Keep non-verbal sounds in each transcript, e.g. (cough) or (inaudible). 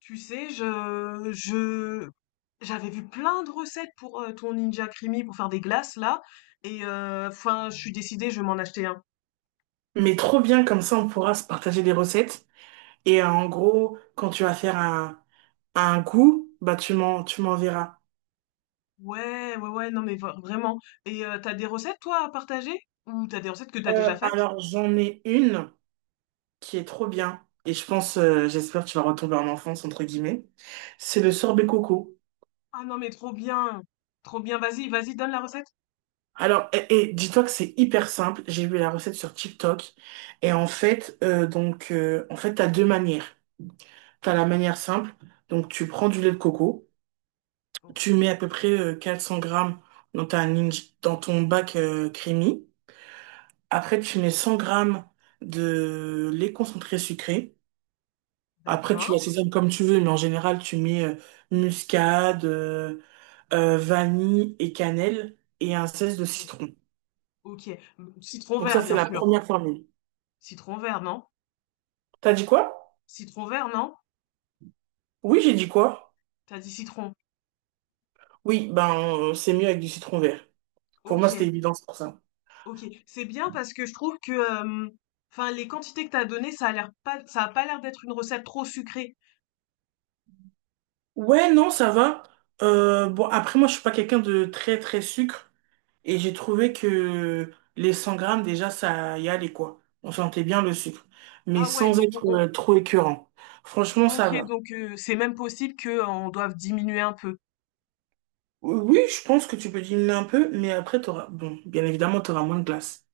Tu sais, j'avais vu plein de recettes pour ton Ninja Creamy pour faire des glaces là, et je suis décidée, je vais m'en acheter un. Mais trop bien, comme ça on pourra se partager des recettes. En gros, quand tu vas faire un goût, bah tu m'enverras. Ouais, ouais, ouais, non mais vraiment. Et t'as des recettes toi à partager? Ou t'as des recettes que t'as déjà faites? Alors j'en ai une qui est trop bien. Et je pense, j'espère que tu vas retomber en enfance, entre guillemets. C'est le sorbet coco. Ah non mais trop bien, trop bien. Vas-y, vas-y, donne la recette. Alors, et dis-toi que c'est hyper simple. J'ai vu la recette sur TikTok. Et en fait, en fait, t'as deux manières. T'as la manière simple. Donc, tu prends du lait de coco. Ok, Tu mets à peu près 400 grammes dans dans ton bac creamy. Après, tu mets 100 grammes de lait concentré sucré. Après, tu d'accord. assaisonnes comme tu veux, mais en général, tu mets muscade, vanille et cannelle et un zeste de citron. Ok. Mm, citron Donc ça, vert c'est bien la sûr. première formule. Citron vert, non? T'as dit quoi? Citron vert, non? Oui, j'ai dit quoi? T'as dit citron. Oui, ben, c'est mieux avec du citron vert. Pour moi, Ok. c'était évident, c'est pour ça. Ok, c'est bien parce que je trouve que, les quantités que t'as données, ça a pas l'air d'être une recette trop sucrée. Ouais, non, ça va. Bon, après, moi, je suis pas quelqu'un de très, très sucre. Et j'ai trouvé que les 100 grammes, déjà, ça y allait, quoi. On sentait bien le sucre. Mais Ah ouais, sans être trop écœurant. Franchement, ça ok, va. donc c'est même possible que on doive diminuer un peu. Oui, oui, je pense que tu peux diminuer un peu, mais après, t'auras... Bon, bien évidemment, t'auras moins de glace.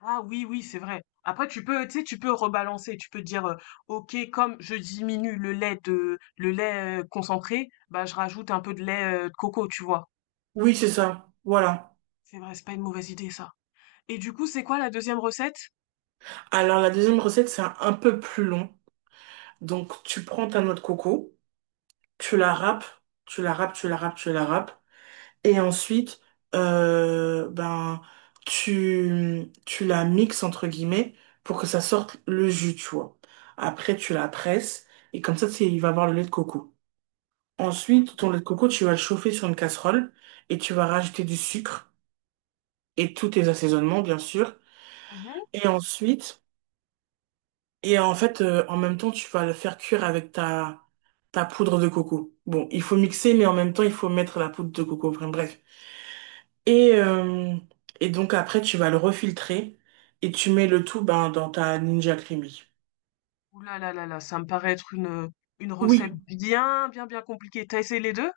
Ah oui, oui, c'est vrai. Après, tu peux, tu sais, tu peux rebalancer. Tu peux dire, ok, comme je diminue le lait concentré, bah je rajoute un peu de lait de coco, tu vois. Oui, c'est ça. Voilà. C'est vrai, c'est pas une mauvaise idée ça. Et du coup, c'est quoi la deuxième recette? Alors, la deuxième recette, c'est un peu plus long. Donc, tu prends ta noix de coco, tu la râpes, tu la râpes, tu la râpes, tu la râpes. Et ensuite, ben, tu la mixes entre guillemets pour que ça sorte le jus, tu vois. Après, tu la presses et comme ça, c'est il va avoir le lait de coco. Ensuite, ton lait de coco, tu vas le chauffer sur une casserole et tu vas rajouter du sucre et tous tes assaisonnements, bien sûr. Ok. Et ensuite, en fait, en même temps, tu vas le faire cuire avec ta poudre de coco. Bon, il faut mixer, mais en même temps, il faut mettre la poudre de coco. Enfin, bref. Et, euh, et donc après, tu vas le refiltrer et tu mets le tout ben, dans ta Ninja Creamy. Ouh là là là là, ça me paraît être une recette Oui, bien, bien, bien compliquée. T'as essayé les deux.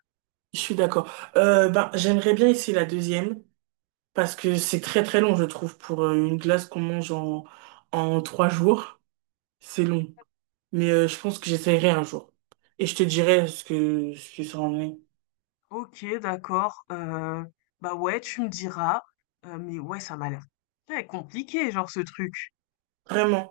je suis d'accord. Ben, j'aimerais bien essayer la deuxième parce que c'est très très long, je trouve, pour une glace qu'on mange en 3 jours. C'est long. Mais je pense que j'essaierai un jour. Et je te dirai ce que ça en est. OK, d'accord, bah, ouais, tu me diras, mais ouais, ça m'a l'air très compliqué, genre, ce truc. Vraiment.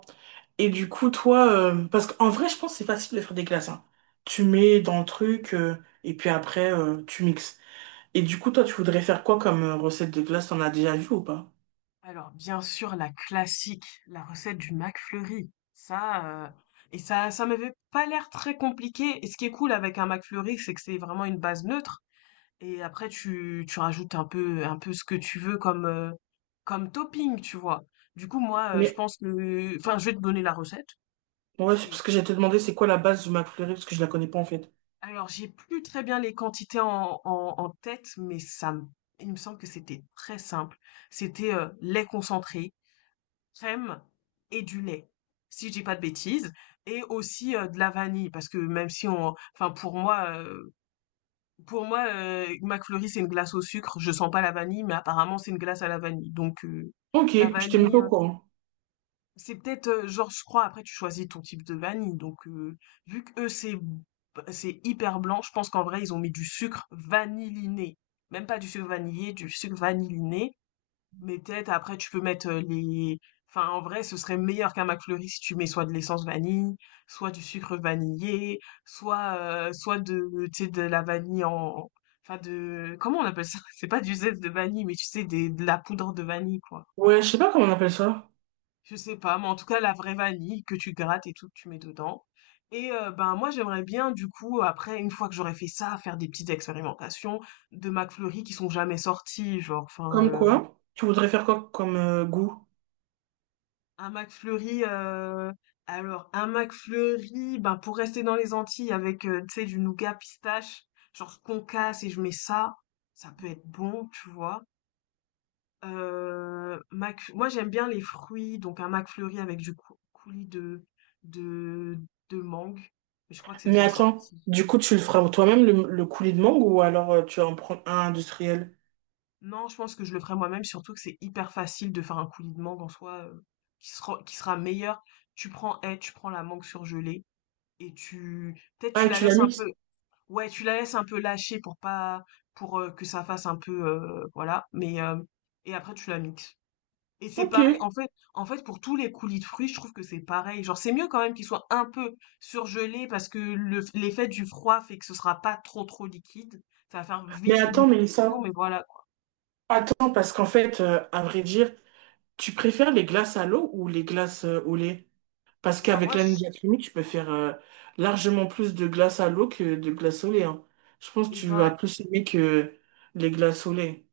Et du coup, toi, parce qu'en vrai, je pense que c'est facile de faire des glaces, hein. Tu mets dans le truc et puis après, tu mixes. Et du coup, toi, tu voudrais faire quoi comme recette de glace? T'en as déjà vu ou pas? Alors, bien sûr, la classique, la recette du McFlurry. Et ça m'avait pas l'air très compliqué et ce qui est cool avec un McFlurry, c'est que c'est vraiment une base neutre. Et après tu rajoutes un peu ce que tu veux comme, comme topping, tu vois? Du coup, moi, je Mais pense que enfin, je vais te donner la recette. ouais, c'est C'est parce que j'allais te demander c'est quoi la base du McFlurry parce que je la connais pas en fait. alors j'ai plus très bien les quantités en tête, mais ça me il me semble que c'était très simple. C'était, lait concentré, crème et du lait, si je dis pas de bêtises et aussi, de la vanille parce que même si on enfin pour moi, pour moi, McFlurry, c'est une glace au sucre. Je sens pas la vanille, mais apparemment, c'est une glace à la vanille. Donc, Ok, de la je t'ai mis vanille, pas au courant. c'est peut-être, genre, je crois, après, tu choisis ton type de vanille. Donc, vu que c'est hyper blanc, je pense qu'en vrai, ils ont mis du sucre vanilliné. Même pas du sucre vanillé, du sucre vanilliné. Mais peut-être après tu peux mettre, les enfin en vrai ce serait meilleur qu'un McFlurry si tu mets soit de l'essence vanille, soit du sucre vanillé, soit de tu sais de la vanille en enfin de comment on appelle ça? (laughs) C'est pas du zeste de vanille, mais tu sais des de la poudre de vanille quoi. Ouais, je sais pas comment on appelle ça. Je sais pas, mais en tout cas la vraie vanille que tu grattes et tout que tu mets dedans et ben moi j'aimerais bien du coup après une fois que j'aurais fait ça, faire des petites expérimentations de McFlurry qui sont jamais sortis genre enfin. Comme quoi? Tu voudrais faire quoi comme goût? Un McFlurry, alors un McFlurry, ben, pour rester dans les Antilles avec, tu sais, du nougat pistache, genre ce qu'on casse et je mets ça, ça peut être bon, tu vois? Mcf moi j'aime bien les fruits, donc un McFlurry avec du cou coulis de de mangue, mais je crois que c'est Mais déjà attends, sorti. du coup, tu le feras toi-même le coulis de mangue ou alors tu vas en prendre un industriel? Non, je pense que je le ferai moi-même, surtout que c'est hyper facile de faire un coulis de mangue en soi, qui sera meilleur. Tu prends la mangue surgelée et tu peut-être Ah, tu et la tu l'as laisses un mixes? peu. Ouais, tu la laisses un peu lâcher pour pas pour, que ça fasse un peu, voilà, mais hem et après tu la mixes et c'est Ok. pareil, en fait, pour tous les coulis de fruits, je trouve que c'est pareil. Genre, c'est mieux quand même qu'ils soient un peu surgelés parce que le f l'effet du froid fait que ce sera pas trop, trop liquide. Ça va faire Mais vite une attends, Mélissa. liquéfaction, mais voilà, quoi. Attends, parce qu'en fait, à vrai dire, tu préfères les glaces à l'eau ou les glaces au lait? Parce Et ben, qu'avec moi, la je Ninja Creamy, tu peux faire largement plus de glaces à l'eau que de glaces au lait, hein. Je pense que et tu vas ben plus aimer que les glaces au lait.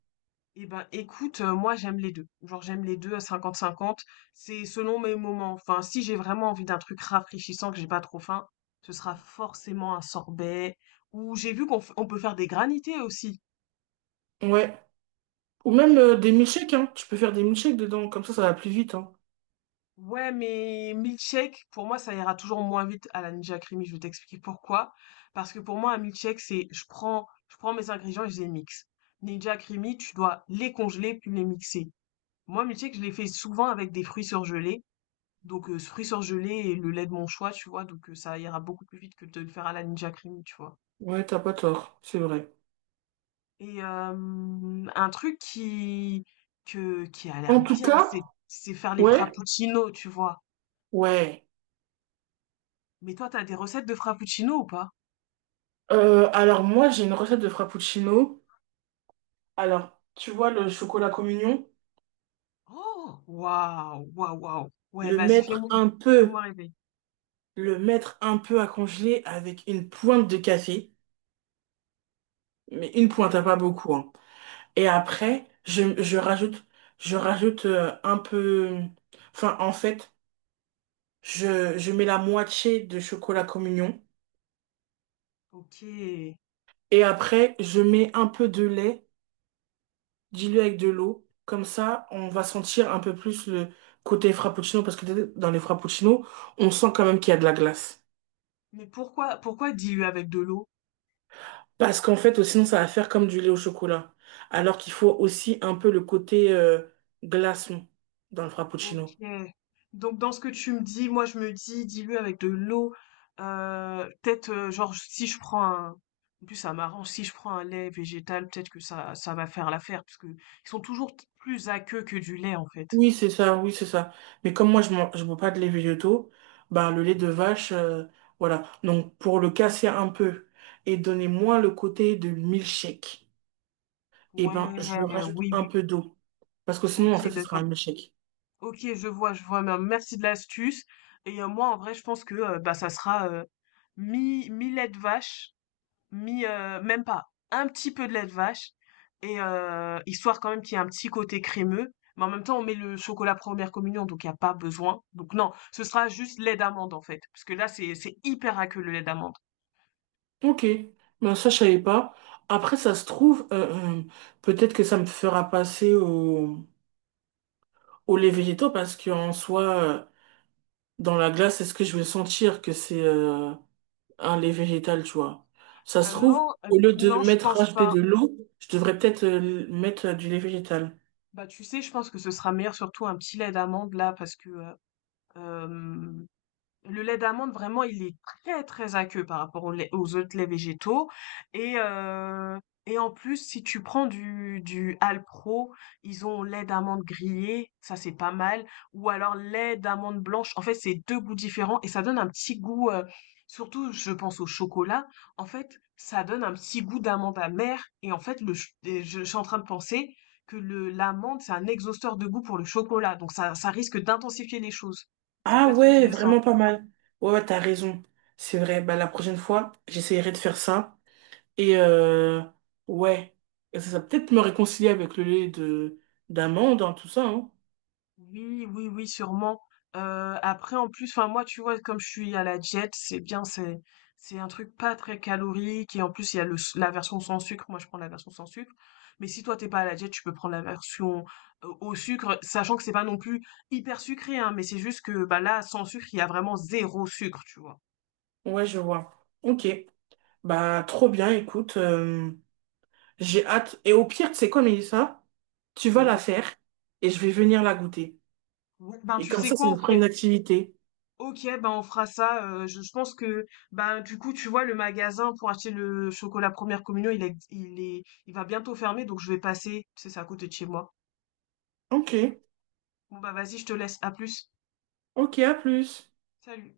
Eh ben, écoute, moi j'aime les deux. Genre j'aime les deux à 50-50. C'est selon mes moments. Enfin, si j'ai vraiment envie d'un truc rafraîchissant, que j'ai pas trop faim, ce sera forcément un sorbet. Ou j'ai vu qu'on peut faire des granités aussi. Ouais. Ou même Eh ben, des milkshakes, hein. Tu peux faire des milkshakes dedans, comme ça va plus vite, hein. Ouais, mais milkshake, pour moi, ça ira toujours moins vite à la Ninja Creamy. Je vais t'expliquer pourquoi. Parce que pour moi, un milkshake, je prends mes ingrédients et je les mixe. Ninja Creamy, tu dois les congeler puis les mixer. Moi, milkshake, je les fais souvent avec des fruits surgelés. Donc fruits surgelés et le lait de mon choix, tu vois? Donc ça ira beaucoup plus vite que de le faire à la Ninja cream, tu vois? Ouais, t'as pas tort, c'est vrai. Et un truc qui a l'air En tout bien, cas, c'est faire les ouais, frappuccinos, tu vois? ouais. Mais toi, t'as des recettes de frappuccinos ou pas? Alors moi, j'ai une recette de frappuccino. Alors, tu vois le chocolat communion? Oh! Waouh! Waouh, waouh! Ouais, Le vas-y, mettre un fais-moi peu rêver. le mettre un peu à congeler avec une pointe de café, mais une pointe, hein, Mais pas beaucoup, hein. Et après, je rajoute en fait, je mets la moitié de chocolat communion OK. et après, je mets un peu de lait dilué avec de l'eau. Comme ça, on va sentir un peu plus le côté frappuccino parce que dans les frappuccinos, on sent quand même qu'il y a de la glace. Mais pourquoi diluer avec de l'eau? Parce qu'en fait, sinon, ça va faire comme du lait au chocolat. Alors qu'il faut aussi un peu le côté glaçon dans le OK. frappuccino. Donc dans ce que tu me dis, moi je me dis dilue avec de l'eau. Peut-être genre si je prends un… En plus ça m'arrange, si je prends un lait végétal, peut-être que ça va faire l'affaire, parce que ils sont toujours plus aqueux que du lait en fait. Oui, c'est ça, oui, c'est ça. Mais comme moi, je bois pas de lait végétaux, bah, le lait de vache, voilà. Donc, pour le casser un peu et donner moins le côté de milkshake. Et Ouais, ben je rajoute oui, un oui. peu d'eau. Parce que Ok, sinon, en fait, ce sera d'accord. un échec. Ok, je vois, je vois. Mais, merci de l'astuce. Et moi en vrai je pense que bah ça sera mi lait de vache même pas, un petit peu de lait de vache, et histoire quand même qu'il y ait un petit côté crémeux. Mais en même temps, on met le chocolat première communion, donc il n'y a pas besoin. Donc non, ce sera juste lait d'amande en fait, parce que là, c'est hyper aqueux le lait d'amande. Ok, ben ça je savais pas. Après, ça se trouve, peut-être que ça me fera passer au lait végétaux parce qu'en soi, euh, dans la glace, est-ce que je vais sentir que c'est ah, lait végétal tu vois. Ça Ah se trouve, non, au lieu de non, je mettre pense rajouter pas. de l'eau, je devrais peut-être mettre du lait végétal. Bah, tu sais, je pense que ce sera meilleur surtout un petit lait d'amande là parce que, hem, le lait d'amande, vraiment, il est très, très aqueux par rapport au lait aux autres laits végétaux et heu et en plus, si tu prends du Alpro, ils ont lait d'amande grillé, ça, c'est pas mal ou alors lait d'amande blanche. En fait, c'est 2 goûts différents et ça donne un petit goût, surtout je pense au chocolat, en fait, ça donne un petit goût d'amande amère et en fait, le ch et je suis en train de penser que le l'amande, c'est un exhausteur de goût pour le chocolat donc ça risque d'intensifier les choses. Ça peut Ah être ouais, intéressant. vraiment pas mal. Ouais, ouais, t'as raison. C'est vrai, bah la prochaine fois, j'essaierai de faire ça. Et euh, ouais, Et ça va peut-être me réconcilier avec le lait de d'amande, hein, tout ça, hein. Oui, oui, oui, sûrement. Heu, après, en plus, enfin, moi, tu vois, comme je suis à la diète, c'est bien, c'est un truc pas très calorique et en plus, il y a le s la version sans sucre. Moi, je prends la version sans sucre, mais si toi, t'es pas à la diète, tu peux prendre la version, au sucre, sachant que c'est pas non plus hyper sucré, hein, mais c'est juste que, bah, là, sans sucre, il y a vraiment zéro sucre, tu vois? Ouais, je vois. Ok. Bah trop bien, écoute. J'ai hâte. Et au pire, tu sais quoi, Mélissa? Tu vas la Oui. faire et je vais venir la goûter. Oui, ben, Et tu comme sais ça quoi? nous On fera fait. une activité. Ok, ben on fera ça. Je pense que ben du coup tu vois le magasin pour acheter le chocolat première communion il est il va bientôt fermer donc je vais passer c'est ça, à côté de chez moi. Ok, Bon bah vas-y je te laisse à plus. ok, à plus. Salut.